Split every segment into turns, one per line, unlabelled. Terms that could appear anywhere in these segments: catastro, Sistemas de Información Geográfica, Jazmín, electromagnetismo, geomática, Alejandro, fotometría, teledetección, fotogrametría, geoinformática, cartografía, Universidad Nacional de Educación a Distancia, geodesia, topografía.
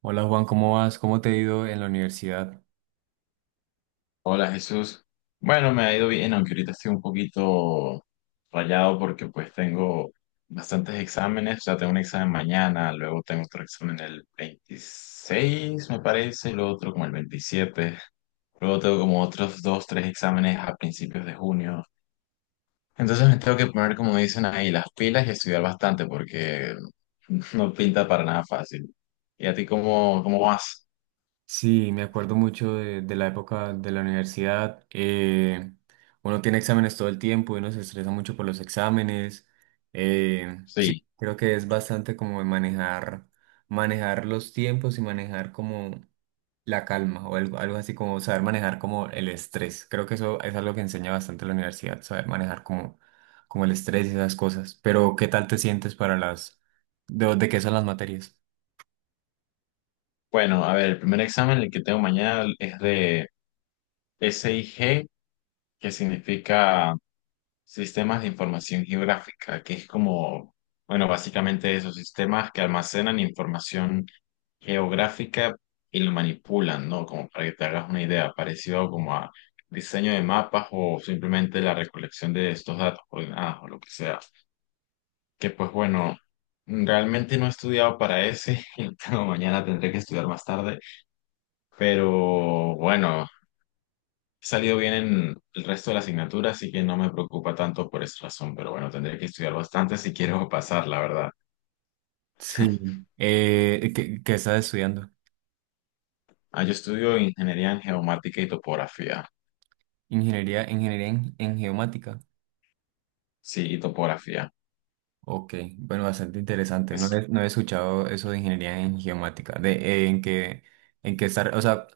Hola Juan, ¿cómo vas? ¿Cómo te ha ido en la universidad?
Hola Jesús. Bueno, me ha ido bien, aunque ahorita estoy un poquito rayado porque pues tengo bastantes exámenes, o sea, tengo un examen mañana, luego tengo otro examen el 26, me parece, y luego otro como el 27. Luego tengo como otros dos, tres exámenes a principios de junio. Entonces me tengo que poner, como dicen ahí, las pilas y estudiar bastante porque no pinta para nada fácil. ¿Y a ti cómo vas?
Sí, me acuerdo mucho de la época de la universidad. Uno tiene exámenes todo el tiempo y uno se estresa mucho por los exámenes. Sí,
Sí.
creo que es bastante como de manejar los tiempos y manejar como la calma o algo así como saber manejar como el estrés. Creo que eso es algo que enseña bastante la universidad, saber manejar como el estrés y esas cosas. Pero, ¿qué tal te sientes para de qué son las materias?
Bueno, a ver, el primer examen, el que tengo mañana, es de SIG, que significa Sistemas de Información Geográfica, que es como, bueno, básicamente esos sistemas que almacenan información geográfica y lo manipulan, ¿no? Como para que te hagas una idea, parecido como a diseño de mapas o simplemente la recolección de estos datos coordenados o lo que sea. Que pues bueno, realmente no he estudiado para ese, y mañana tendré que estudiar más tarde, pero bueno. He salido bien en el resto de la asignatura, así que no me preocupa tanto por esa razón, pero bueno, tendré que estudiar bastante si quiero pasar, la verdad.
Sí. ¿ qué estás estudiando?
Ah, yo estudio ingeniería en geomática y topografía.
Ingeniería en geomática.
Sí, y topografía.
Ok, bueno, bastante interesante.
Es,
No he escuchado eso de ingeniería en geomática. O sea,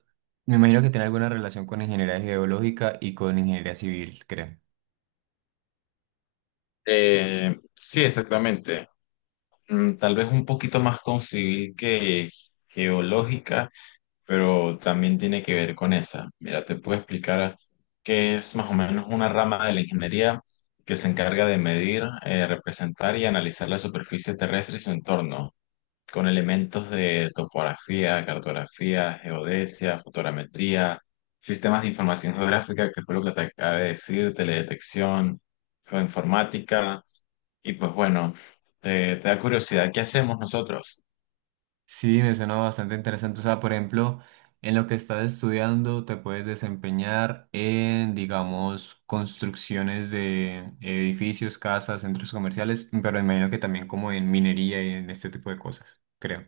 me imagino que tiene alguna relación con ingeniería geológica y con ingeniería civil, creo.
sí, exactamente. Tal vez un poquito más con civil que geológica, pero también tiene que ver con esa. Mira, te puedo explicar qué es más o menos una rama de la ingeniería que se encarga de medir, representar y analizar la superficie terrestre y su entorno. Con elementos de topografía, cartografía, geodesia, fotogrametría, sistemas de información geográfica, que fue lo que te acabé de decir, teledetección, geoinformática. Y pues bueno, te da curiosidad, ¿qué hacemos nosotros?
Sí, me suena bastante interesante. O sea, por ejemplo, en lo que estás estudiando te puedes desempeñar en, digamos, construcciones de edificios, casas, centros comerciales, pero me imagino que también como en minería y en este tipo de cosas, creo.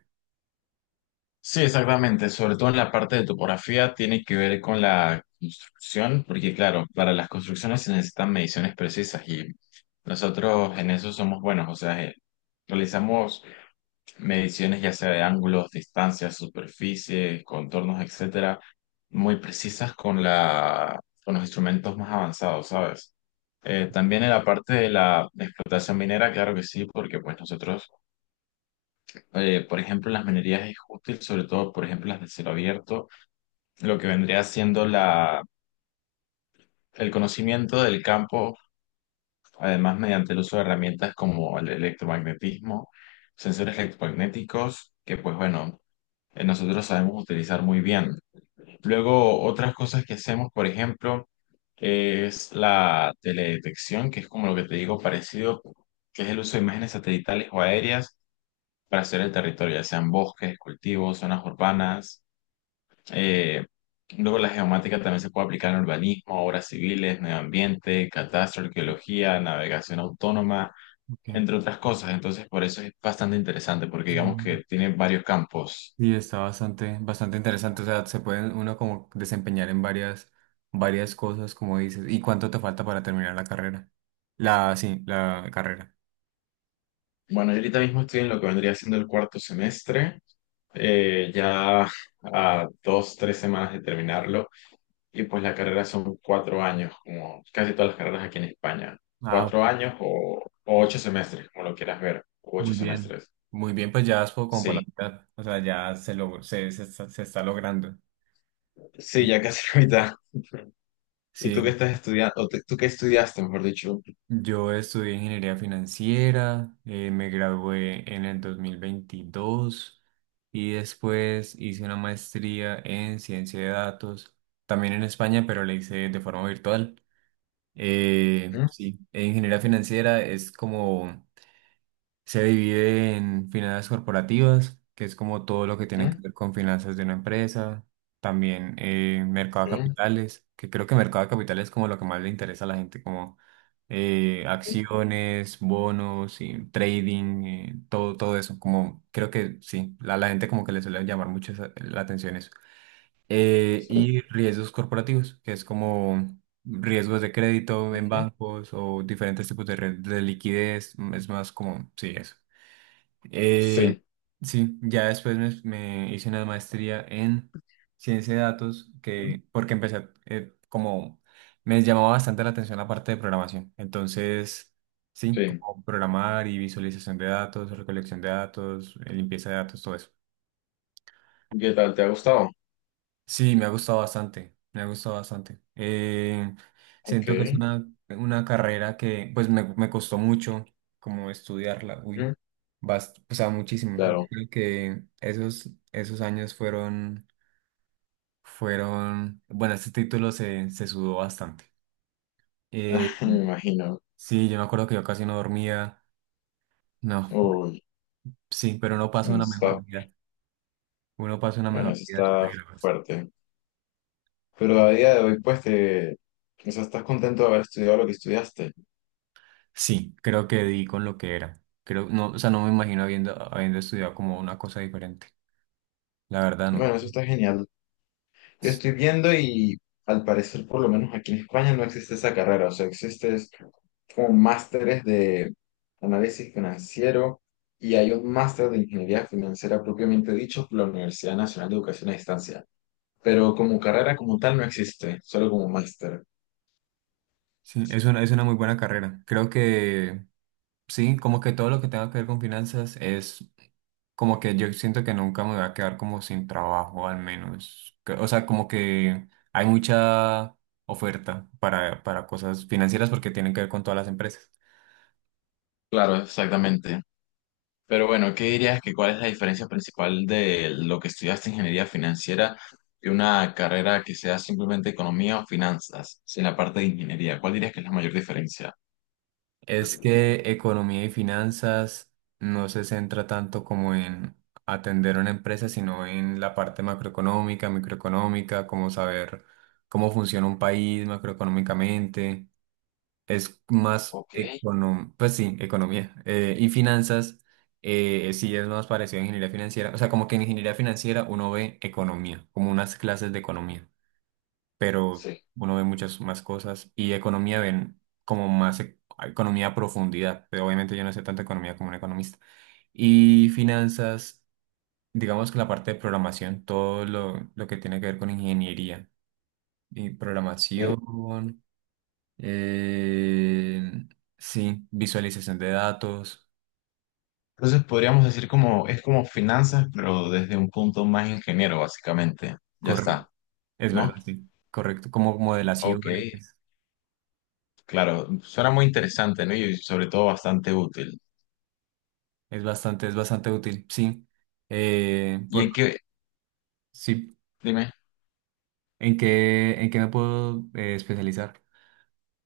Sí, exactamente, sobre todo en la parte de topografía tiene que ver con la construcción, porque claro, para las construcciones se necesitan mediciones precisas y nosotros en eso somos buenos, o sea, realizamos mediciones ya sea de ángulos, distancias, superficies, contornos, etcétera, muy precisas con los instrumentos más avanzados, ¿sabes? También en la parte de la explotación minera, claro que sí, porque pues nosotros, por ejemplo, en las minerías es útil, sobre todo, por ejemplo, las de cielo abierto, lo que vendría siendo el conocimiento del campo, además mediante el uso de herramientas como el electromagnetismo, sensores electromagnéticos, que pues bueno, nosotros sabemos utilizar muy bien. Luego, otras cosas que hacemos, por ejemplo, es la teledetección, que es como lo que te digo parecido, que es el uso de imágenes satelitales o aéreas para hacer el territorio, ya sean bosques, cultivos, zonas urbanas. Eh, Luego, la geomática también se puede aplicar en urbanismo, obras civiles, medio ambiente, catastro, arqueología, navegación autónoma,
Okay.
entre otras cosas. Entonces, por eso es bastante interesante, porque digamos
Mm.
que tiene varios campos.
Y está bastante interesante. O sea, se puede uno como desempeñar en varias cosas, como dices. ¿Y cuánto te falta para terminar la carrera? La carrera.
Bueno, yo ahorita mismo estoy en lo que vendría siendo el cuarto semestre. Ya a dos, tres semanas de terminarlo. Y pues la carrera son 4 años, como casi todas las carreras aquí en España.
Ah.
4 años o 8 semestres, como lo quieras ver. O ocho
Muy bien.
semestres.
Muy bien, pues ya como por la
Sí,
mitad. O sea, ya se, lo, se, se está logrando.
sí, ya casi la mitad. ¿Y tú qué
Sí,
estás estudiando? ¿O tú qué estudiaste, mejor dicho?
yo estudié ingeniería financiera, me gradué en el 2022 y después hice una maestría en ciencia de datos, también en España, pero la hice de forma virtual.
Ujú,
Sí, en ingeniería financiera es como. Se divide en finanzas corporativas, que es como todo lo que tiene
ujú,
que ver con finanzas de una empresa. También mercado
sí,
de capitales, que creo que mercado de capitales es como lo que más le interesa a la gente, como
sí,
acciones, bonos, y trading, todo eso. Como creo que sí, la gente como que le suele llamar mucho la atención eso.
sí.
Y riesgos corporativos, que es como riesgos de crédito en
Ujú,
bancos o diferentes tipos de red de liquidez. Es más como, sí, eso. Eh,
sí,
sí, ya después me hice una maestría en ciencia de datos
ujú,
porque como me llamaba bastante la atención la parte de programación. Entonces, sí,
sí.
como programar y visualización de datos, recolección de datos, limpieza de datos, todo eso.
¿Qué tal? ¿Te ha gustado?
Sí, me ha gustado bastante, me ha gustado bastante.
Ok.
Siento que es una carrera que pues me costó mucho como estudiarla, uy,
Ujú,
o sea, muchísimo. Yo
claro.
creo que esos años fueron bueno, este título se sudó bastante. Eh,
Me imagino.
sí, yo me acuerdo que yo casi no dormía, no,
Uy,
sí, pero uno pasa una
está,
mejor vida, uno pasa una
bueno,
mejor
eso
vida.
está fuerte. Pero a día de hoy, pues o sea, estás contento de haber estudiado lo que estudiaste.
Sí, creo que di con lo que era. Creo, no, o sea, no me imagino habiendo estudiado como una cosa diferente. La verdad,
Y
no.
bueno, eso está genial. Yo estoy viendo y al parecer, por lo menos aquí en España, no existe esa carrera. O sea, existe es como másteres de análisis financiero y hay un máster de ingeniería financiera propiamente dicho por la Universidad Nacional de Educación a Distancia. Pero como carrera como tal no existe, solo como máster.
Sí, es es una muy buena carrera. Creo que sí, como que todo lo que tenga que ver con finanzas es como que yo siento que nunca me voy a quedar como sin trabajo, al menos. O sea, como que hay mucha oferta para cosas financieras porque tienen que ver con todas las empresas.
Claro, exactamente. Pero bueno, ¿qué dirías que cuál es la diferencia principal de lo que estudiaste ingeniería financiera y una carrera que sea simplemente economía o finanzas, sin la parte de ingeniería? ¿Cuál dirías que es la mayor diferencia?
Es que economía y finanzas no se centra tanto como en atender una empresa, sino en la parte macroeconómica, microeconómica, como saber cómo funciona un país macroeconómicamente. Es más
Ok,
econom, pues sí, economía. Y finanzas sí es más parecido a ingeniería financiera. O sea, como que en ingeniería financiera uno ve economía, como unas clases de economía pero
sí.
uno ve muchas más cosas y economía ven como economía a profundidad, pero obviamente yo no sé tanto economía como un economista. Y finanzas, digamos que la parte de programación, todo lo que tiene que ver con ingeniería y programación, eh, sí, visualización de datos,
Entonces podríamos decir como es como finanzas, pero desde un punto más ingeniero, básicamente. Ya
correcto,
está,
es
¿no?
verdad, sí, correcto, como
Ok,
modelaciones,
claro, suena muy interesante, ¿no? Y sobre todo bastante útil.
es bastante útil, sí. Eh,
¿Y en
por,
qué?
sí,
Dime,
¿En en qué me puedo especializar?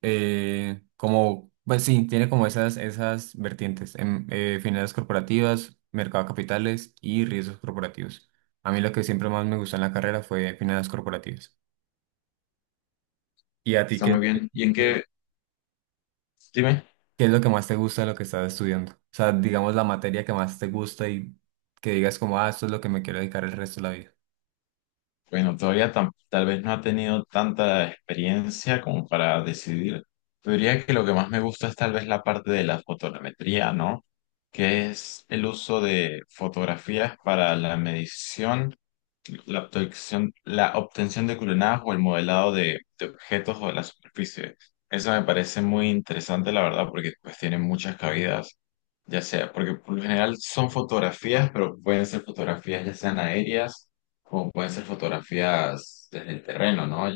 Pues sí, tiene como esas vertientes, en, finanzas corporativas, mercado de capitales y riesgos corporativos. A mí lo que siempre más me gustó en la carrera fue finanzas corporativas. ¿Y a ti
está
qué, es
muy
lo
bien. ¿Y en
que-
qué? Dime.
¿Qué es lo que más te gusta de lo que estás estudiando? O sea, digamos la materia que más te gusta y que digas como, ah, esto es lo que me quiero dedicar el resto de la vida.
Bueno, todavía tal vez no ha tenido tanta experiencia como para decidir. Yo diría que lo que más me gusta es tal vez la parte de la fotometría, ¿no? Que es el uso de fotografías para la medición la obtención de culenadas o el modelado de objetos o de la superficie. Eso me parece muy interesante, la verdad, porque pues tiene muchas cabidas, ya sea, porque por lo general son fotografías, pero pueden ser fotografías ya sean aéreas o pueden ser fotografías desde el terreno, ¿no?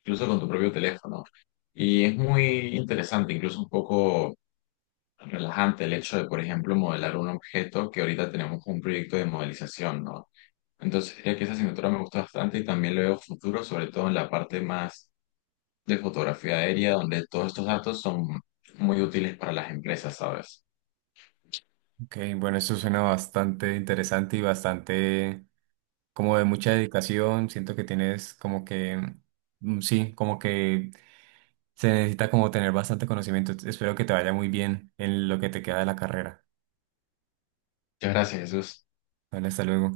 Incluso con tu propio teléfono. Y es muy interesante, incluso un poco relajante el hecho de, por ejemplo, modelar un objeto que ahorita tenemos un proyecto de modelización, ¿no? Entonces diría que esa asignatura me gusta bastante y también le veo futuro, sobre todo en la parte más de fotografía aérea, donde todos estos datos son muy útiles para las empresas, ¿sabes?
Ok, bueno, esto suena bastante interesante y bastante como de mucha dedicación, siento que tienes como que, sí, como que se necesita como tener bastante conocimiento. Espero que te vaya muy bien en lo que te queda de la carrera.
Muchas gracias, Jesús.
Vale, hasta luego.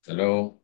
Hasta luego.